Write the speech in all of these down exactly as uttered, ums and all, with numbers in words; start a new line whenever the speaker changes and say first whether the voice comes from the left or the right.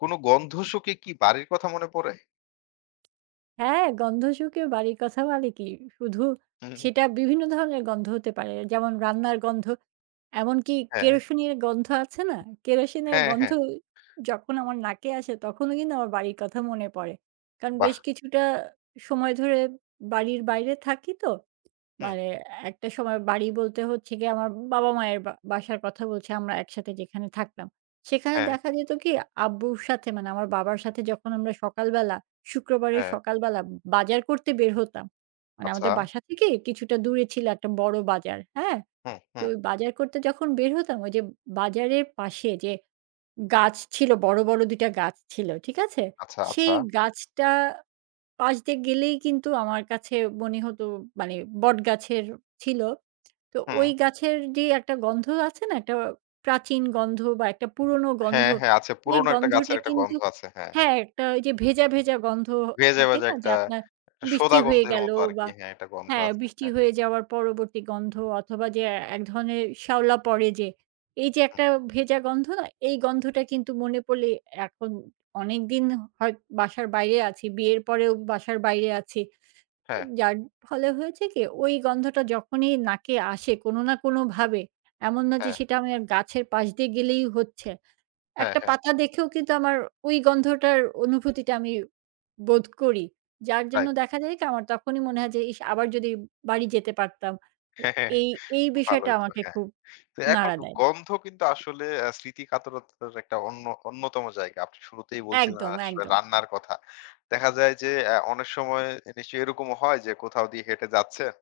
left: কোন গন্ধ শুঁকে কি বাড়ির কথা মনে পড়ে?
right: হ্যাঁ, গন্ধ শুঁকে বাড়ির কথা বলে কি, শুধু
left: হুম।
right: সেটা বিভিন্ন ধরনের গন্ধ হতে পারে। যেমন রান্নার গন্ধ, এমনকি
left: হ্যাঁ,
right: কেরোসিনের গন্ধ আছে না? কেরোসিনের
left: হ্যাঁ,
right: গন্ধ
left: হ্যাঁ।
right: যখন আমার নাকে আসে তখনও কিন্তু আমার বাড়ির কথা মনে পড়ে। কারণ
left: বাহ!
right: বেশ কিছুটা সময় ধরে বাড়ির বাইরে থাকি তো।
left: হুম,
right: মানে একটা সময় বাড়ি বলতে হচ্ছে গিয়ে আমার বাবা-মায়ের বা বাসার কথা বলছি আমরা একসাথে যেখানে থাকতাম। সেখানে
left: হ্যাঁ,
right: দেখা যেত কি আব্বুর সাথে মানে আমার বাবার সাথে যখন আমরা সকালবেলা শুক্রবারের
left: হ্যাঁ।
right: সকালবেলা বাজার করতে বের হতাম। মানে
left: আচ্ছা।
right: আমাদের বাসা থেকে কিছুটা দূরে ছিল একটা বড় বাজার, হ্যাঁ?
left: হুম,
right: তো
left: হুম।
right: ওই বাজার করতে যখন বের হতাম ওই যে বাজারের পাশে যে গাছ ছিল বড়, বড় দুইটা টা গাছ ছিল, ঠিক আছে?
left: আচ্ছা, আচ্ছা।
right: সেই গাছটা পাশ দিয়ে গেলেই কিন্তু আমার কাছে মনে হতো মানে বটগাছের ছিল। তো
left: হুম।
right: ওই গাছের যে একটা গন্ধ আছে না? একটা প্রাচীন গন্ধ বা একটা পুরনো গন্ধ।
left: হ্যাঁ, হ্যাঁ আছে।
right: এই
left: পুরনো একটা
right: গন্ধটা
left: গাছের একটা
right: কিন্তু
left: গন্ধ আছে। হ্যাঁ।
right: হ্যাঁ, একটা ওই যে ভেজা, ভেজা গন্ধ
left: ভেজে,
right: থাকে
left: ভেজে
right: না? যে
left: একটা,
right: আপনার
left: একটা
right: বৃষ্টি
left: সোদা
right: হয়ে
left: গন্ধের
right: গেল
left: মতো
right: বা
left: আরকি। হ্যাঁ, একটা গন্ধ
right: হ্যাঁ,
left: আছে।
right: বৃষ্টি
left: হ্যাঁ,
right: হয়ে যাওয়ার পরবর্তী গন্ধ অথবা যে এক ধরনের শ্যাওলা পড়ে যে, এই যে একটা ভেজা গন্ধ না? এই গন্ধটা কিন্তু মনে পড়লে এখন অনেকদিন হয় বাসার বাইরে আছি, বিয়ের পরেও বাসার বাইরে আছি।
left: হ্যাঁ,
right: যার ফলে হয়েছে কি ওই গন্ধটা যখনই নাকে আসে কোনো না কোনোভাবে, এমন না যে
left: হ্যাঁ,
right: সেটা আমি গাছের পাশ দিয়ে গেলেই হচ্ছে।
left: হ্যাঁ,
right: একটা
left: হ্যাঁ।
right: পাতা দেখেও কিন্তু আমার ওই গন্ধটার অনুভূতিটা আমি বোধ করি। যার জন্য
left: রাইট।
right: দেখা যায় কি আমার তখনই মনে হয় যে, "ইস! আবার যদি বাড়ি যেতে পারতাম।"
left: হ্যাঁ, হ্যাঁ।
right: এই, এই বিষয়টা
left: ভালোই তো।
right: আমাকে
left: হ্যাঁ।
right: খুব
left: তো এখন
right: নাড়া দেয়।
left: গন্ধ কিন্তু আসলে আ স্মৃতি কাতরতার একটা অন্য অন্যতম জায়গা। আপনি শুরুতেই বলছিলেন
right: একদম,
left: আসলে
right: একদম।
left: রান্নার কথা। দেখা যায় যে অ্যা অনেক সময় নিশ্চয়ই এরকমও হয় যে কোথাও দিয়ে হেঁটে যাচ্ছেন,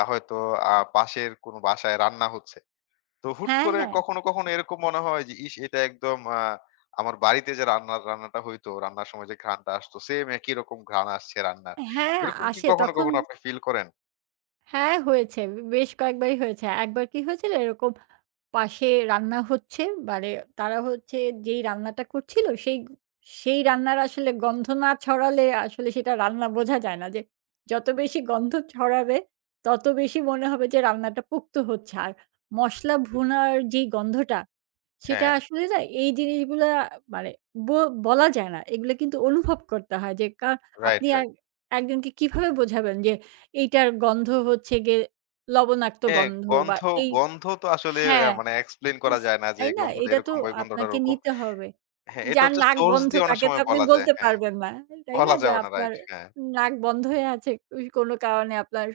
left: আ হয়তো আ পাশের কোনো বাসায় রান্না হচ্ছে। তো হুট
right: হ্যাঁ,
left: করে
right: হ্যাঁ।
left: কখনো, কখনো এরকম মনে হয় যে ইস! এটা একদম আ আমার বাড়িতে যে রান্নার রান্নাটা হইতো, রান্নার সময় যে ঘ্রাণটা আসতো সেম একই রকম ঘ্রাণ আসছে রান্নার।
right: হ্যাঁ,
left: এরকম কি
right: আসে
left: কখনো,
right: তখন
left: কখনো আপনি ফিল করেন?
right: হ্যাঁ, হয়েছে। বেশ কয়েকবারই হয়েছে। একবার কি হয়েছিল এরকম পাশে রান্না হচ্ছে, মানে তারা হচ্ছে যেই রান্নাটা করছিল সেই সেই রান্নার আসলে গন্ধ না ছড়ালে আসলে সেটা রান্না বোঝা যায় না। যে যত বেশি গন্ধ ছড়াবে তত বেশি মনে হবে যে রান্নাটা পোক্ত হচ্ছে। আর মসলা ভুনার যেই গন্ধটা সেটা
left: হ্যাঁ,
right: আসলে না এই জিনিসগুলা মানে ব বলা যায় না। এগুলো কিন্তু অনুভব করতে হয় যে কা
left: রাইট,
right: আপনি আর
left: রাইট।
right: একজনকে কিভাবে বোঝাবেন যে এইটার গন্ধ হচ্ছে গিয়ে লবণাক্ত
left: হ্যাঁ,
right: গন্ধ বা
left: গন্ধ
right: এই
left: গন্ধ তো আসলে অ্যা
right: হ্যাঁ,
left: মানে এক্সপ্লেইন করা
right: ইস
left: যায় না যে
right: তাই
left: এই
right: না?
left: গন্ধটা
right: এটা তো
left: এরকম বা ওই গন্ধটা
right: আপনাকে
left: ওরকম।
right: নিতে হবে।
left: হ্যাঁ, এটা
right: যার
left: হচ্ছে
right: নাক
left: সোর্স
right: বন্ধ
left: দিয়ে অনেক
right: তাকে তো
left: সময়
right: আপনি
left: বলা যায়।
right: বলতে
left: হ্যাঁ,
right: পারবেন না। তাই না?
left: বলা
right: যে
left: যাবে না।
right: আপনার
left: রাইট। হ্যাঁ,
right: নাক বন্ধ হয়ে আছে ওই কোনো কারণে আপনার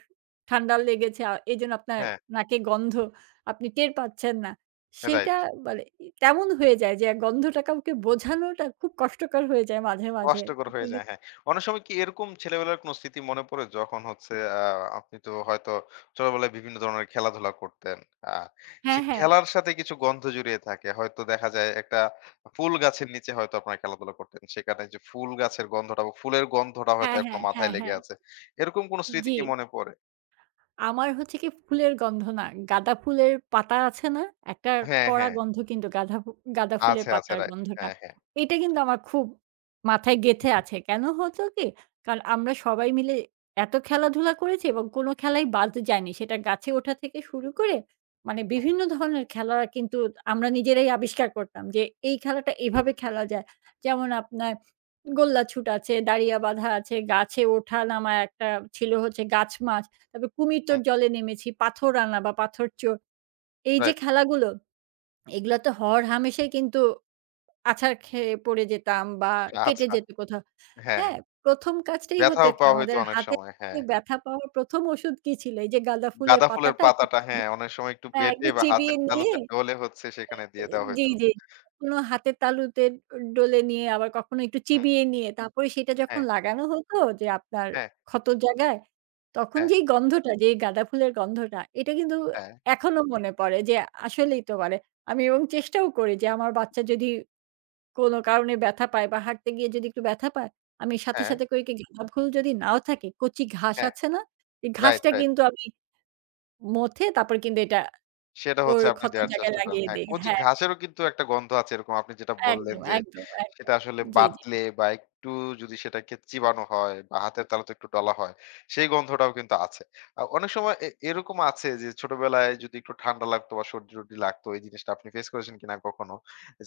right: ঠান্ডা লেগেছে। আ এজন্য আপনার
left: হ্যাঁ,
right: নাকে গন্ধ আপনি টের পাচ্ছেন না। সেইটা
left: রাইট।
right: মানে তেমন হয়ে যায় যে গন্ধটা কাউকে বোঝানোটা খুব কষ্টকর হয়ে যায় মাঝে, মাঝে।
left: কষ্টকর হয়ে
right: কিন্তু
left: যায়, হ্যাঁ। অনেক সময় কি এরকম ছেলেবেলার কোনো স্মৃতি মনে পড়ে যখন হচ্ছে আ আপনি তো হয়তো ছোটবেলায় বিভিন্ন ধরনের খেলাধুলা করতেন। আ
right: হ্যাঁ,
left: সেই
right: হ্যাঁ।
left: খেলার সাথে কিছু গন্ধ জড়িয়ে থাকে। হয়তো দেখা যায় একটা ফুল গাছের নিচে হয়তো আপনারা খেলাধুলা করতেন। সেখানে যে ফুল গাছের গন্ধটা বা ফুলের গন্ধটা হয়তো
right: হ্যাঁ,
left: এখনো
right: হ্যাঁ,
left: মাথায়
right: হ্যাঁ,
left: লেগে
right: হ্যাঁ।
left: আছে। এরকম কোনো স্মৃতি
right: জি।
left: কি মনে পড়ে?
right: আমার হচ্ছে কি ফুলের গন্ধ না। গাঁদা ফুলের পাতা আছে না? একটা
left: হ্যাঁ,
right: কড়া
left: হ্যাঁ।
right: গন্ধ কিন্তু গাঁধা ফু গাঁদা ফুলের
left: আছে, আছে
right: পাতার
left: রাইট।
right: গন্ধটা।
left: হ্যাঁ, হ্যাঁ।
right: এটা কিন্তু আমার খুব মাথায় গেঁথে আছে। কেন হতো কি? কারণ আমরা সবাই মিলে এত খেলাধুলা করেছি এবং কোনো খেলাই বাদ যায়নি। সেটা গাছে ওঠা থেকে শুরু করে মানে
left: হুম,
right: বিভিন্ন ধরনের খেলা কিন্তু আমরা নিজেরাই আবিষ্কার করতাম যে এই খেলাটা এভাবে খেলা যায়। যেমন আপনার গোল্লাছুট আছে, দাঁড়িয়া বাঁধা আছে, গাছে ওঠা নামা একটা ছিল হচ্ছে গাছ মাছ। তারপর কুমির তোর
left: হুম
right: জলে নেমেছি, পাথর আনা বা পাথর চোর। এই যে
left: রাইট।
right: খেলাগুলো, এগুলা তো হরহামেশাই কিন্তু আছাড় খেয়ে পড়ে যেতাম বা কেটে
left: আচ্ছা।
right: যেত কোথাও।
left: হ্যাঁ।
right: হ্যাঁ? প্রথম কাজটাই হতো
left: ব্যথাও
right: কি
left: পাওয়া হইতো
right: আমাদের
left: অনেক
right: হাতে
left: সময়। হ্যাঁ।
right: ব্যথা পাওয়ার প্রথম ওষুধ কি ছিল? এই যে গাঁদা ফুলের
left: গাঁদা ফুলের
right: পাতাটা একটু
left: পাতাটা
right: চিবি
left: হ্যাঁ, অনেক সময় একটু
right: হ্যাঁ,
left: বেটে
right: একটু
left: বা
right: চিবিয়ে
left: হাতের
right: নিয়ে
left: তালুতে ডলে হচ্ছে সেখানে দিয়ে দেওয়া
right: জি,
left: হইতো।
right: জি। কখনো হাতের তালুতে ডলে নিয়ে আবার কখনো একটু
left: হুম,
right: চিবিয়ে নিয়ে তারপরে সেটা যখন
left: হ্যাঁ,
right: লাগানো হতো যে আপনার
left: হ্যাঁ,
right: ক্ষতর জায়গায়, তখন
left: হ্যাঁ,
right: যেই গন্ধটা, যে গাঁদা ফুলের গন্ধটা এটা কিন্তু
left: হ্যাঁ,
right: এখনো মনে পড়ে যে আসলেই তো মানে আমি এবং চেষ্টাও করি যে আমার বাচ্চা যদি কোনো কারণে ব্যথা পায় বা হাঁটতে গিয়ে যদি একটু ব্যথা পায়, আমি সাথে,
left: হ্যাঁ,
right: সাথে করে কি গাঁদা ফুল যদি নাও থাকে কচি ঘাস
left: হ্যাঁ,
right: আছে না? এই
left: রাইট,
right: ঘাসটা
left: রাইট।
right: কিন্তু আমি মথে তারপর কিন্তু এটা
left: সেটা
right: ওর
left: হচ্ছে আপনি
right: ক্ষতর
left: দেয়ার
right: জায়গায়
left: চেষ্টা করেন।
right: লাগিয়ে
left: হ্যাঁ,
right: দেই।
left: কচি
right: হ্যাঁ।
left: ঘাসেরও কিন্তু একটা গন্ধ আছে এরকম আপনি যেটা বললেন
right: একদম,
left: যে,
right: একদম,
left: সেটা
right: একদম।
left: আসলে
right: জি, জি।
left: বাটলে বা একটু যদি সেটাকে চিবানো হয় বা হাতের তালুতে একটু ডলা হয়, সেই গন্ধটাও কিন্তু আছে। আ অনেক সময় এ এরকম আছে যে ছোটবেলায় যদি একটু ঠান্ডা লাগতো বা সর্দি-টর্দি লাগতো, এই জিনিসটা আপনি ফেস করেছেন কিনা কখনো?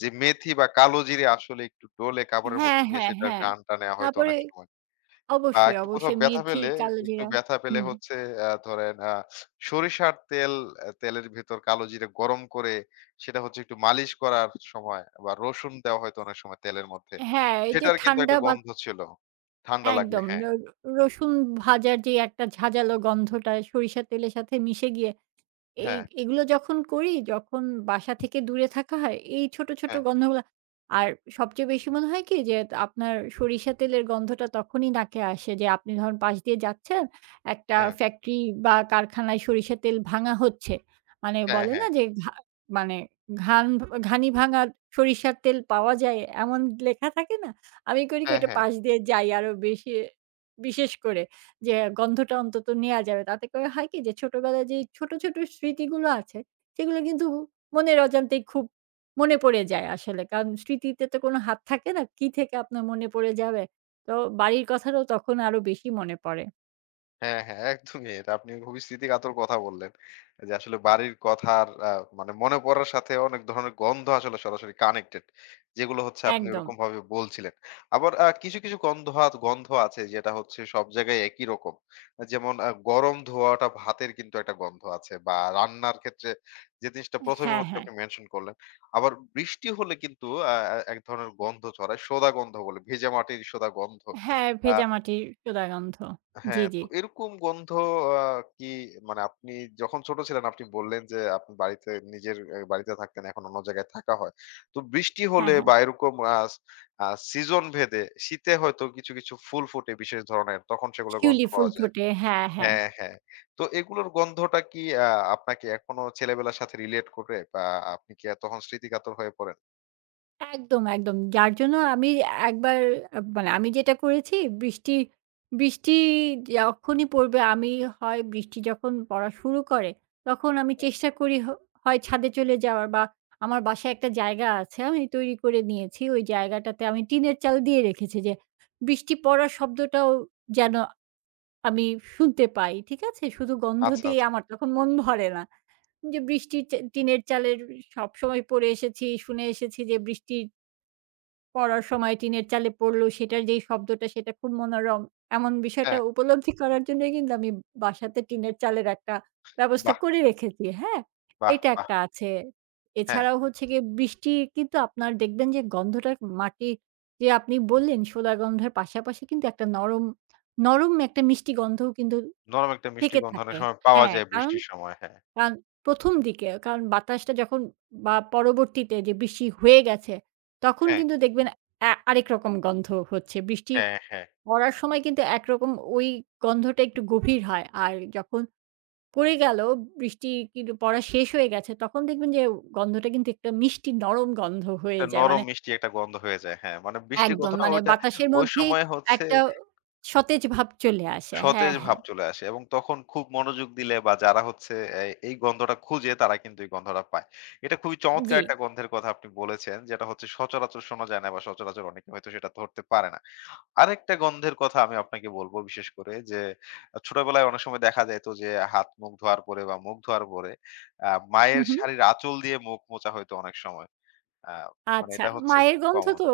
left: যে মেথি বা কালোজিরে আসলে একটু ডলে কাপড়ের
right: হ্যাঁ,
left: মধ্যে নিয়ে
right: হ্যাঁ,
left: সেটার
right: হ্যাঁ।
left: ঘ্রাণটা নেয়া হয়তো
right: তারপরে
left: অনেক সময়। আ
right: অবশ্যই,
left: একটু কোথাও
right: অবশ্যই
left: ব্যথা
right: মেথি,
left: পেলে, একটু
right: কালোজিরা
left: ব্যথা পেলে
right: হুম।
left: হচ্ছে আ ধরেন আ সরিষার তেল অ্যা তেলের ভেতর কালো জিরা গরম করে সেটা হচ্ছে একটু মালিশ করার সময় বা রসুন দেওয়া হয়তো অনেক সময় তেলের মধ্যে।
right: হ্যাঁ, এই যে
left: সেটার কিন্তু
right: ঠান্ডা
left: একটা
right: বা
left: গন্ধ ছিল। ঠান্ডা লাগলে
right: একদম র
left: হ্যাঁ।
right: রসুন ভাজার যে একটা ঝাঁঝালো গন্ধটা সরিষার তেলের সাথে মিশে গিয়ে এই
left: হ্যাঁ,
right: এগুলো যখন করি, যখন বাসা থেকে দূরে থাকা হয়, এই ছোট, ছোট
left: হ্যাঁ,
right: গন্ধগুলা আর সবচেয়ে বেশি মনে হয় কি যে আপনার সরিষা তেলের গন্ধটা তখনই নাকে আসে যে আপনি ধরুন পাশ দিয়ে যাচ্ছেন, একটা
left: হ্যাঁ,
right: ফ্যাক্টরি বা কারখানায় সরিষা তেল ভাঙা হচ্ছে। মানে
left: হ্যাঁ,
right: বলে না
left: হ্যাঁ,
right: যে ঘা মানে ঘান ঘানি ভাঙা সরিষার তেল পাওয়া যায় এমন লেখা থাকে না? আমি করি কি
left: হ্যাঁ,
right: ওইটা
left: হ্যাঁ।
right: পাশ দিয়ে যাই আরো বেশি বিশেষ করে। যে গন্ধটা অন্তত নেয়া যাবে। তাতে করে হয় কি যে ছোটবেলায় যেই ছোট, ছোট স্মৃতিগুলো আছে সেগুলো কিন্তু মনের অজান্তেই খুব মনে পড়ে যায় আসলে। কারণ স্মৃতিতে তো কোনো হাত থাকে না। কি থেকে আপনার মনে পড়ে যাবে। তো বাড়ির কথাটাও তখন আরো বেশি মনে পড়ে।
left: হ্যাঁ, হ্যাঁ, একদমই। এটা আপনি খুবই স্মৃতিকাতর কথা বললেন। যে আসলে বাড়ির কথার আ মানে মনে পড়ার সাথে অনেক ধরনের গন্ধ আসলে সরাসরি কানেক্টেড। যেগুলো হচ্ছে আপনি
right: একদম।
left: ওরকমভাবে বলছিলেন। আবার আ কিছু, কিছু গন্ধ আত গন্ধ আছে যেটা হচ্ছে সব জায়গায় একই রকম। যেমন আ গরম ধোয়াটা ভাতের কিন্তু একটা গন্ধ আছে বা রান্নার ক্ষেত্রে যে জিনিসটা প্রথম এ
right: হ্যাঁ,
left: হচ্ছে
right: হ্যাঁ।
left: আপনি মেনশন করলেন। আবার বৃষ্টি হলে কিন্তু আ আ এক ধরনের গন্ধ ছড়ায়। সোঁদা গন্ধ বলে, ভেজা মাটির সোঁদা গন্ধ।
right: হ্যাঁ,
left: আ
right: ভেজা মাটির সোঁদা গন্ধ। জি,
left: হ্যাঁ, তো
right: জি।
left: এরকম গন্ধ আ কি মানে আপনি যখন ছোট ছিলেন আপনি বললেন যে আপনি বাড়িতে নিজের এ বাড়িতে থাকতেন এখন অন্য জায়গায় থাকা হয়। তো বৃষ্টি
right: হ্যাঁ,
left: হলে
right: হ্যাঁ।
left: বা এরকম আ আ সিজন ভেদে শীতে হয়তো কিছু, কিছু ফুল ফোটে বিশেষ ধরনের তখন সেগুলোর গন্ধ
right: শিউলি ফুল
left: পাওয়া যায়।
right: ফোটে। হ্যাঁ, হ্যাঁ।
left: হ্যাঁ, হ্যাঁ। তো এগুলোর গন্ধটা কি আ আপনাকে এখনো ছেলেবেলার সাথে রিলেট করে বা আপনি কি তখন স্মৃতিকাতর হয়ে পড়েন?
right: একদম, একদম। যার জন্য আমি একবার আ মানে আমি যেটা করেছি বৃষ্টি বৃষ্টি যখনই পড়বে আমি হয় বৃষ্টি যখন পড়া শুরু করে তখন আমি
left: হুম,
right: চেষ্টা করি হ হয় ছাদে চলে যাওয়ার বা আমার বাসায় একটা জায়গা আছে আমি তৈরি করে নিয়েছি। ওই জায়গাটাতে আমি টিনের চাল দিয়ে রেখেছি যে বৃষ্টি পড়ার শব্দটাও যেন আমি শুনতে পাই। ঠিক আছে? শুধু গন্ধ
left: আচ্ছা,
right: দিয়ে
left: আচ্ছা।
right: আমার তখন মন ভরে না। যে বৃষ্টির চা টিনের চালের সবসময় পড়ে এসেছি, শুনে এসেছি যে বৃষ্টির পড়ার সময় টিনের চালে পড়লো, সেটার যেই শব্দটা সেটা খুব মনোরম। এমন বিষয়টা
left: হ্যাঁ,
right: উপলব্ধি করার জন্যই কিন্তু আমি বাসাতে টিনের চালের একটা ব্যবস্থা
left: বাহ!
right: করে রেখেছি, হ্যাঁ?
left: বাহ!
right: এটা
left: বাহ!
right: একটা আছে।
left: হ্যাঁ,
right: এছাড়াও হচ্ছে গিয়ে বৃষ্টি কিন্তু আপনার দেখবেন যে গন্ধটা মাটি যে আপনি বললেন শোলা গন্ধের পাশাপাশি কিন্তু একটা নরম, নরম একটা মিষ্টি গন্ধও কিন্তু
left: নরম একটা মিষ্টি
right: থেকে
left: গন্ধ অনেক
right: থাকে।
left: সময় পাওয়া
right: হ্যাঁ,
left: যায়
right: কারণ
left: বৃষ্টির সময়। হ্যাঁ,
right: কারণ প্রথম দিকে কারণ বাতাসটা যখন বা পরবর্তীতে যে বৃষ্টি হয়ে গেছে, তখন
left: হ্যাঁ।
right: কিন্তু দেখবেন আ আরেক রকম গন্ধ হচ্ছে। বৃষ্টি
left: হ্যাঁ, হ্যাঁ।
right: পড়ার সময় কিন্তু একরকম ওই গন্ধটা একটু গভীর হয়। আর যখন পড়ে গেল, বৃষ্টি কিন্তু পড়া শেষ হয়ে গেছে, তখন দেখবেন যে গন্ধটা কিন্তু একটা মিষ্টি নরম গন্ধ হয়ে
left: একটা
right: যায়।
left: নরম
right: মানে
left: মিষ্টি একটা গন্ধ হয়ে যায়। হ্যাঁ, মানে বৃষ্টির
right: একদম
left: গন্ধটা
right: মানে
left: ওইটা
right: বাতাসের
left: ওই
right: মধ্যেই
left: সময় হচ্ছে
right: একটা সতেজ ভাব চলে আসে।
left: সতেজ
right: হ্যাঁ,
left: ভাব
right: হ্যাঁ।
left: চলে আসে এবং তখন খুব মনোযোগ দিলে বা যারা হচ্ছে এ এই গন্ধটা খুঁজে তারা কিন্তু এই গন্ধটা পায়। এটা খুবই চমৎকার
right: জি।
left: একটা গন্ধের কথা আপনি বলেছেন, যেটা হচ্ছে সচরাচর শোনা যায় না বা সচরাচর অনেকে হয়তো সেটা ধরতে পারে না। আরেকটা গন্ধের কথা আমি আপনাকে বলব বিশেষ করে যে, ছোটবেলায় অনেক সময় দেখা যাইত যে হাত মুখ ধোয়ার পরে বা মুখ ধোয়ার পরে আ মায়ের শাড়ির আঁচল দিয়ে মুখ মোছা হইতো অনেক সময়। আ মানে
right: আচ্ছা,
left: এটা হচ্ছে
right: মায়ের
left: খুব
right: গন্ধ
left: কমন।
right: তো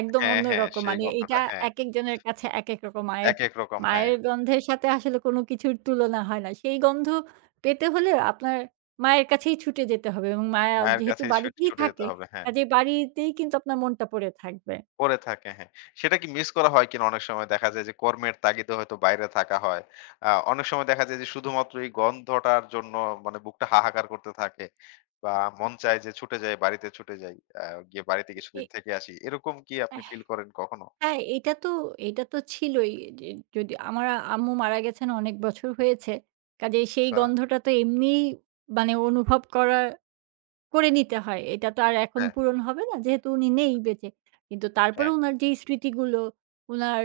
right: একদম
left: হ্যাঁ, হ্যাঁ,
right: অন্যরকম।
left: সেই
right: মানে এটা
left: গন্ধটা হ্যাঁ।
right: একেকজনের কাছে একেক রকম। মায়ের
left: একেক রকম হ্যাঁ।
right: মায়ের গন্ধের সাথে আসলে কোনো কিছুর তুলনা হয় না। সেই গন্ধ পেতে হলে আপনার মায়ের কাছেই ছুটে যেতে হবে এবং মায়া
left: মায়ের
right: যেহেতু
left: কাছেই ছুট
right: বাড়িতেই
left: ছুটে যেতে
right: থাকে,
left: হবে হ্যাঁ।
right: কাজেই বাড়িতেই কিন্তু আপনার মনটা পড়ে থাকবে।
left: পড়ে থাকে হ্যাঁ। সেটা কি মিস করা হয় কিনা অনেক সময় দেখা যায় যে কর্মের তাগিদে হয়তো বাইরে থাকা হয়। আ অনেক সময় দেখা যায় যে শুধুমাত্র এই গন্ধটার জন্য মানে বুকটা হাহাকার করতে থাকে বা মন চায় যে ছুটে যাই, বাড়িতে ছুটে যাই। আ গিয়ে বাড়িতে
right: এ
left: কিছুদিন থেকে আসি। এরকম কি আপনি ফিল করেন কখনো?
right: হ্যাঁ, এটা তো এটা তো ছিলই। যে যদি আমার আম্মু মারা গেছেন অনেক বছর হয়েছে। কাজেই সেই
left: আচ্ছা।
right: গন্ধটা তো এমনিই মানে অনুভব করা করে নিতে হয়। এটা তো আর এখন
left: হ্যাঁ,
right: পূরণ হবে না। যেহেতু উনি নেই বেঁচে। কিন্তু তারপরে
left: হ্যাঁ।
right: উনার যেই স্মৃতিগুলো, উনার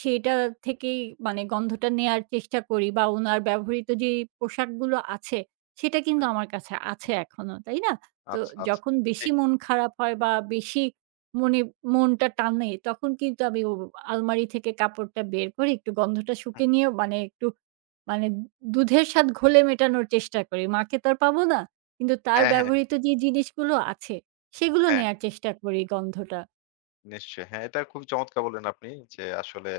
right: সেইটা থেকেই মানে গন্ধটা নেয়ার চেষ্টা করি বা উনার ব্যবহৃত যে পোশাকগুলো আছে, সেটা কিন্তু
left: হুম।
right: আমার কাছে আছে এখনো, তাই না? তো
left: আচ্ছা, আচ্ছা।
right: যখন বেশি
left: ঠিক।
right: মন খারাপ হয় বা বেশি মনে মনটা টানে, তখন কিন্তু আমি ও আলমারি থেকে কাপড়টা বের করে একটু গন্ধটা
left: হুম।
right: শুঁকে নিয়ে মানে একটু মানে দুধের স্বাদ ঘোলে মেটানোর চেষ্টা করি। মাকে তো আর পাবো না। কিন্তু তার
left: হ্যাঁ, হ্যাঁ,
right: ব্যবহৃত যে জিনিসগুলো আছে, সেগুলো
left: হ্যাঁ।
right: নেয়ার চেষ্টা করি গন্ধটা।
left: নিশ্চয়ই। হ্যাঁ, এটা খুব চমৎকার বললেন আপনি যে আসলে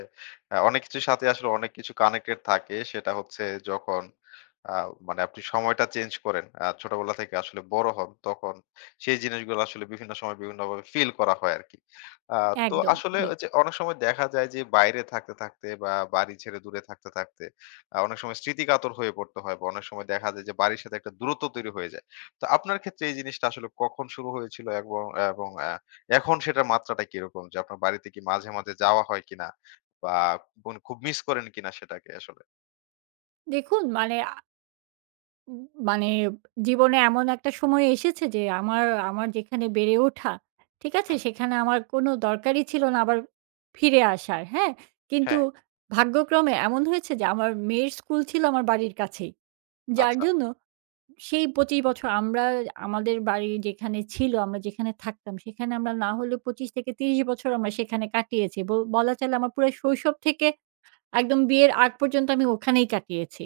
left: আ অনেক কিছুর সাথে আসলে অনেক কিছু কানেক্টেড থাকে। সেটা হচ্ছে যখন আ মানে আপনি সময়টা চেঞ্জ করেন। আ ছোটবেলা থেকে আসলে বড় হন তখন সেই জিনিসগুলো আসলে বিভিন্ন সময় বিভিন্নভাবে ফিল করা হয় আরকি। আ তো
right: একদম,
left: আসলে
right: জি।
left: ওই যে অনেক সময় দেখা যায় যে বাইরে থাকতে, থাকতে বা বাড়ি ছেড়ে দূরে থাকতে, থাকতে আ অনেক সময় স্মৃতিকাতর হয়ে পড়তে হয় বা অনেক সময় দেখা যায় যে বাড়ির সাথে একটা দূরত্ব তৈরি হয়ে যায়। তো আপনার ক্ষেত্রে এই জিনিসটা আসলে কখন শুরু হয়েছিল এবং এবং আ এখন সেটার মাত্রাটা কিরকম? যে আপনার বাড়িতে কি মাঝে, মাঝে যাওয়া হয় কিনা? বা কোন খুব মিস করেন কিনা সেটাকে আসলে?
right: দেখুন মানে আ উম মানে জীবনে এমন একটা সময় এসেছে যে আমার আমার যেখানে বেড়ে ওঠা, ঠিক আছে?
left: হুম।
right: সেখানে আমার কোনো দরকারই ছিল না আবার ফিরে আসার, হ্যাঁ? কিন্তু
left: হ্যাঁ,
right: ভাগ্যক্রমে এমন হয়েছে যে আমার মেয়ের স্কুল ছিল আমার বাড়ির কাছেই। যার
left: আচ্ছা,
right: জন্য সেই পঁচিশ বছর আমরা আমাদের বাড়ি যেখানে ছিল, আমরা যেখানে থাকতাম সেখানে আমরা না হলেও পঁচিশ থেকে ত্রিশ বছর আমরা সেখানে কাটিয়েছি। ব বলা চলে আমার পুরা শৈশব থেকে একদম বিয়ের আগ পর্যন্ত আমি ওখানেই কাটিয়েছি।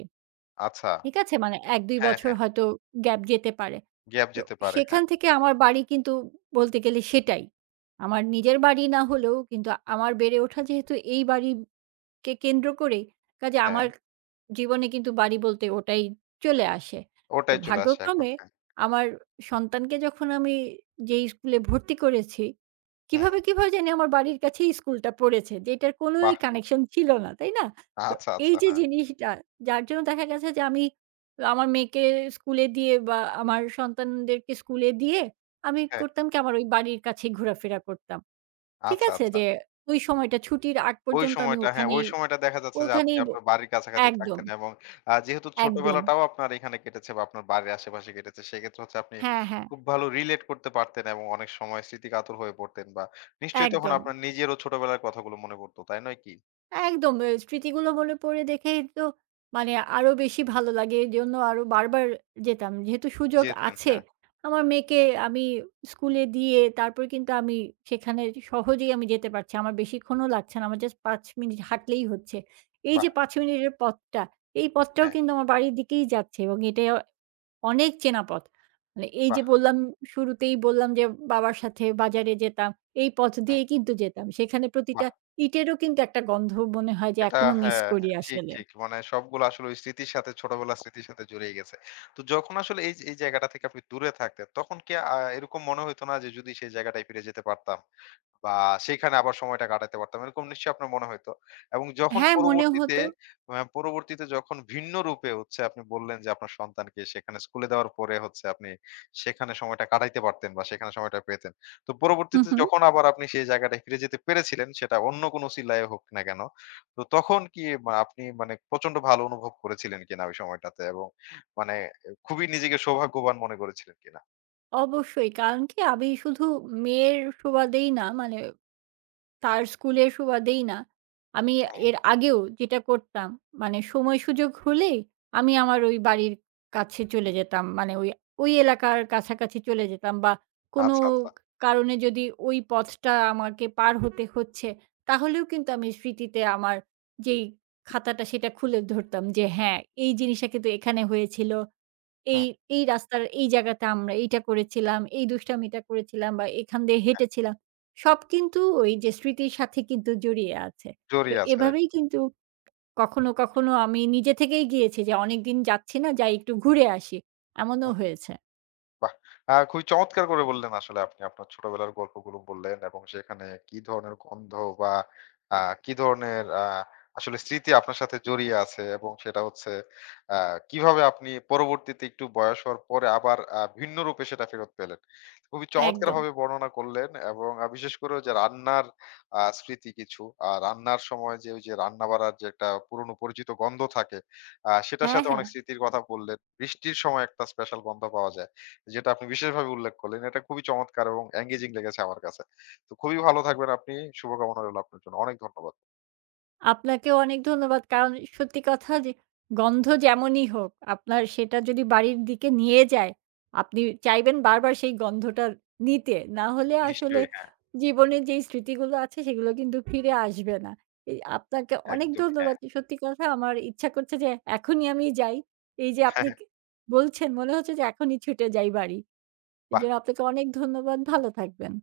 left: আচ্ছা।
right: ঠিক আছে? মানে এক দুই
left: হ্যাঁ,
right: বছর
left: হ্যাঁ।
right: হয়তো গ্যাপ যেতে পারে।
left: গ্যাপ
right: তো
left: যেতে পারে।
right: সেখান
left: হ্যাঁ,
right: থেকে আমার বাড়ি কিন্তু বলতে গেলে সেটাই। আমার নিজের বাড়ি না হলেও কিন্তু আমার বেড়ে ওঠা যেহেতু এই বাড়ি কে কেন্দ্র করেই। কাজে
left: হ্যাঁ।
right: আমার জীবনে কিন্তু বাড়ি বলতে ওটাই চলে আসে। তো
left: ওটাই চলে আসে এখন।
right: ভাগ্যক্রমে
left: হ্যাঁ।
right: আমার সন্তানকে যখন আমি যেই স্কুলে ভর্তি করেছি,
left: হুম,
right: কিভাবে, কিভাবে জানি আমার বাড়ির কাছেই স্কুলটা পড়েছে। যেটার কোনোই
left: বাহ!
right: কানেকশন ছিল না, তাই না? তো
left: আচ্ছা,
right: এই
left: আচ্ছা।
right: যে
left: হ্যাঁ,
right: জিনিসটা যার জন্য দেখা গেছে যে আমি আমার মেয়েকে স্কুলে দিয়ে বা আমার সন্তানদেরকে স্কুলে দিয়ে আমি
left: হ্যাঁ।
right: করতাম কি আমার ওই বাড়ির কাছেই ঘোরাফেরা করতাম। ঠিক
left: আচ্ছা,
right: আছে?
left: আচ্ছা।
right: যে ওই সময়টা ছুটির আগ
left: ওই
right: পর্যন্ত আমি
left: সময়টা হ্যাঁ, ওই
right: ওখানেই
left: সময়টা দেখা যাচ্ছে যে আপনি
right: ওখানেই ব
left: আপনার বাড়ির কাছাকাছি
right: একদম,
left: থাকতেন এবং আ যেহেতু
right: একদম।
left: ছোটবেলাটাও আপনার এখানে কেটেছে বা আপনার বাড়ির আশেপাশে কেটেছে, সেক্ষেত্রে হচ্ছে আপনি
right: হ্যাঁ, হ্যাঁ,
left: খুব ভালো রিলেট করতে পারতেন এবং অনেক সময় স্মৃতিকাতর হয়ে পড়তেন বা নিশ্চয়ই তখন
right: একদম,
left: আপনার নিজেরও ছোটবেলার কথাগুলো মনে পড়তো, তাই নয় কি?
right: একদম। এ স্মৃতিগুলো মনে পড়ে দেখেই তো মানে আরো বেশি ভালো লাগে। এজন্য আরো বারবার যেতাম। যেহেতু সুযোগ
left: যেতেন
right: আছে,
left: হ্যাঁ,
right: আমার মেয়েকে
left: হুম,
right: আমি স্কুলে দিয়ে তারপর কিন্তু আমি সেখানে সহজেই আমি যেতে পারছি। আমার বেশিক্ষণও লাগছে না। আমার জাস্ট পাঁচ মিনিট হাঁটলেই হচ্ছে। এই
left: বাহ!
right: যে পাঁচ মিনিটের পথটা, এই পথটাও
left: হ্যাঁ,
right: কিন্তু আমার বাড়ির দিকেই যাচ্ছে এবং এটাও অনেক চেনা পথ। মানে এই যে
left: বাহ!
right: বললাম, শুরুতেই বললাম যে বাবার সাথে বাজারে যেতাম। এই পথ
left: হুম,
right: দিয়েই কিন্তু যেতাম। সেখানে
left: বাহ!
right: প্রতিটা ইটেরও কিন্তু একটা গন্ধ মনে হয় যে
left: এটা
right: এখনো মিস
left: হ্যাঁ,
right: করি
left: হ্যাঁ, ঠিক,
right: আসলে।
left: ঠিক। মানে সবগুলো আসলে ওই স্মৃতির সাথে ছোটবেলার স্মৃতির সাথে জড়িয়ে গেছে। তো যখন আসলে এই এই জায়গাটা থেকে আপনি দূরে থাকতেন, তখন কি আ এরকম মনে হইতো না যে যদি সেই জায়গাটায় ফিরে যেতে পারতাম? বা সেইখানে আবার সময়টা কাটাতে পারতাম। এরকম নিশ্চয়ই আপনার মনে হইতো। এবং যখন
right: হ্যাঁ, মনে
left: পরবর্তীতে
right: হতো
left: অ্যা পরবর্তীতে যখন ভিন্ন রূপে হচ্ছে আপনি বললেন যে আপনার সন্তানকে সেখানে স্কুলে দেওয়ার পরে হচ্ছে আপনি সেখানে সময়টা কাটাইতে পারতেন বা সেখানে সময়টা পেতেন। তো
right: হুম,
left: পরবর্তীতে
right: হুম।
left: যখন আবার আপনি সেই জায়গাটায় ফিরে যেতে পেরেছিলেন সেটা অন্য কোন উসিলায় হোক না কেন, তো তখন কি মা আপনি মানে প্রচন্ড ভালো অনুভব করেছিলেন কিনা ওই সময়টাতে এবং মানে খুবই নিজেকে সৌভাগ্যবান মনে করেছিলেন কিনা?
right: অবশ্যই। কারণ কি আমি শুধু মেয়ের সুবাদেই না মানে তার স্কুলের সুবাদেই না। আমি
left: হ্যাঁ, হ্যাঁ।
right: এর আগেও যেটা করতাম, মানে সময় সুযোগ হলেই আমি আমার ওই বাড়ির কাছে চলে যেতাম। মানে ওই, ওই এলাকার কাছাকাছি চলে যেতাম বা কোনো
left: আচ্ছা, আচ্ছা।
right: কারণে যদি ওই পথটা আমাকে পার হতে হচ্ছে, তাহলেও কিন্তু আমি স্মৃতিতে আমার যেই খাতাটা সেটা খুলে ধরতাম যে, হ্যাঁ, এই জিনিসটা কিন্তু এখানে হয়েছিল। এই,
left: হুম,
right: এই রাস্তার এই জায়গাতে আমরা এইটা করেছিলাম, এই দুষ্টামিটা করেছিলাম বা এখান দিয়ে
left: হ্যাঁ,
right: হেঁটেছিলাম। সব কিন্তু ওই যে স্মৃতির সাথে কিন্তু জড়িয়ে আছে। তো
left: জড়িয়ে আছে রাইট।
right: এভাবেই কিন্তু কখনো, কখনো আমি নিজে থেকেই গিয়েছি যে অনেকদিন যাচ্ছি না, যাই একটু ঘুরে আসি। এমনও হয়েছে।
left: বাহ! আ খুবই চমৎকার করে বললেন আসলে আপনি আপনার ছোটবেলার গল্পগুলো বললেন এবং সেখানে কি ধরনের গন্ধ বা আ কি ধরনের আ আসলে স্মৃতি আপনার সাথে জড়িয়ে আছে এবং সেটা হচ্ছে আ কিভাবে আপনি পরবর্তীতে একটু বয়স হওয়ার পরে আবার আ ভিন্ন রূপে সেটা ফেরত পেলেন। খুবই
right: একদম।
left: চমৎকারভাবে বর্ণনা করলেন এবং আ বিশেষ করে ওই যে রান্নার আ স্মৃতি কিছু আ রান্নার সময় যে ওই যে রান্না বাড়ার যে একটা পুরনো পরিচিত গন্ধ থাকে আ সেটার
right: হ্যাঁ,
left: সাথে
right: হ্যাঁ।
left: অনেক স্মৃতির কথা বললেন। বৃষ্টির সময় একটা স্পেশাল গন্ধ পাওয়া যায়। যেটা আপনি বিশেষভাবে উল্লেখ করলেন, এটা খুবই চমৎকার এবং engaging লেগেছে আমার কাছে। তো খুবই ভালো থাকবেন আপনি। শুভকামনা রইল আপনার জন্য। অনেক ধন্যবাদ।
right: আপনাকেও অনেক ধন্যবাদ। কারণ সত্যি কথা যে গন্ধ যেমনই হোক, আপনার সেটা যদি বাড়ির দিকে নিয়ে যায়, আপনি চাইবেন বারবার সেই গন্ধটা নিতে। না হলে আসলে
left: নিশ্চয়ই, হ্যাঁ।
right: জীবনের যেই স্মৃতিগুলো আছে সেগুলো কিন্তু ফিরে আসবে না। এই আপনাকে অনেক
left: একদমই, হ্যাঁ।
right: ধন্যবাদ। সত্যি কথা আমার ইচ্ছা করছে যে এখনই আমি যাই। এই যে আপনি ক বলছেন মনে হচ্ছে যে এখনই ছুটে যাই বাড়ি।
left: বাহ!
right: এজন্য আপনাকে অনেক ধন্যবাদ। ভালো থাকবেন।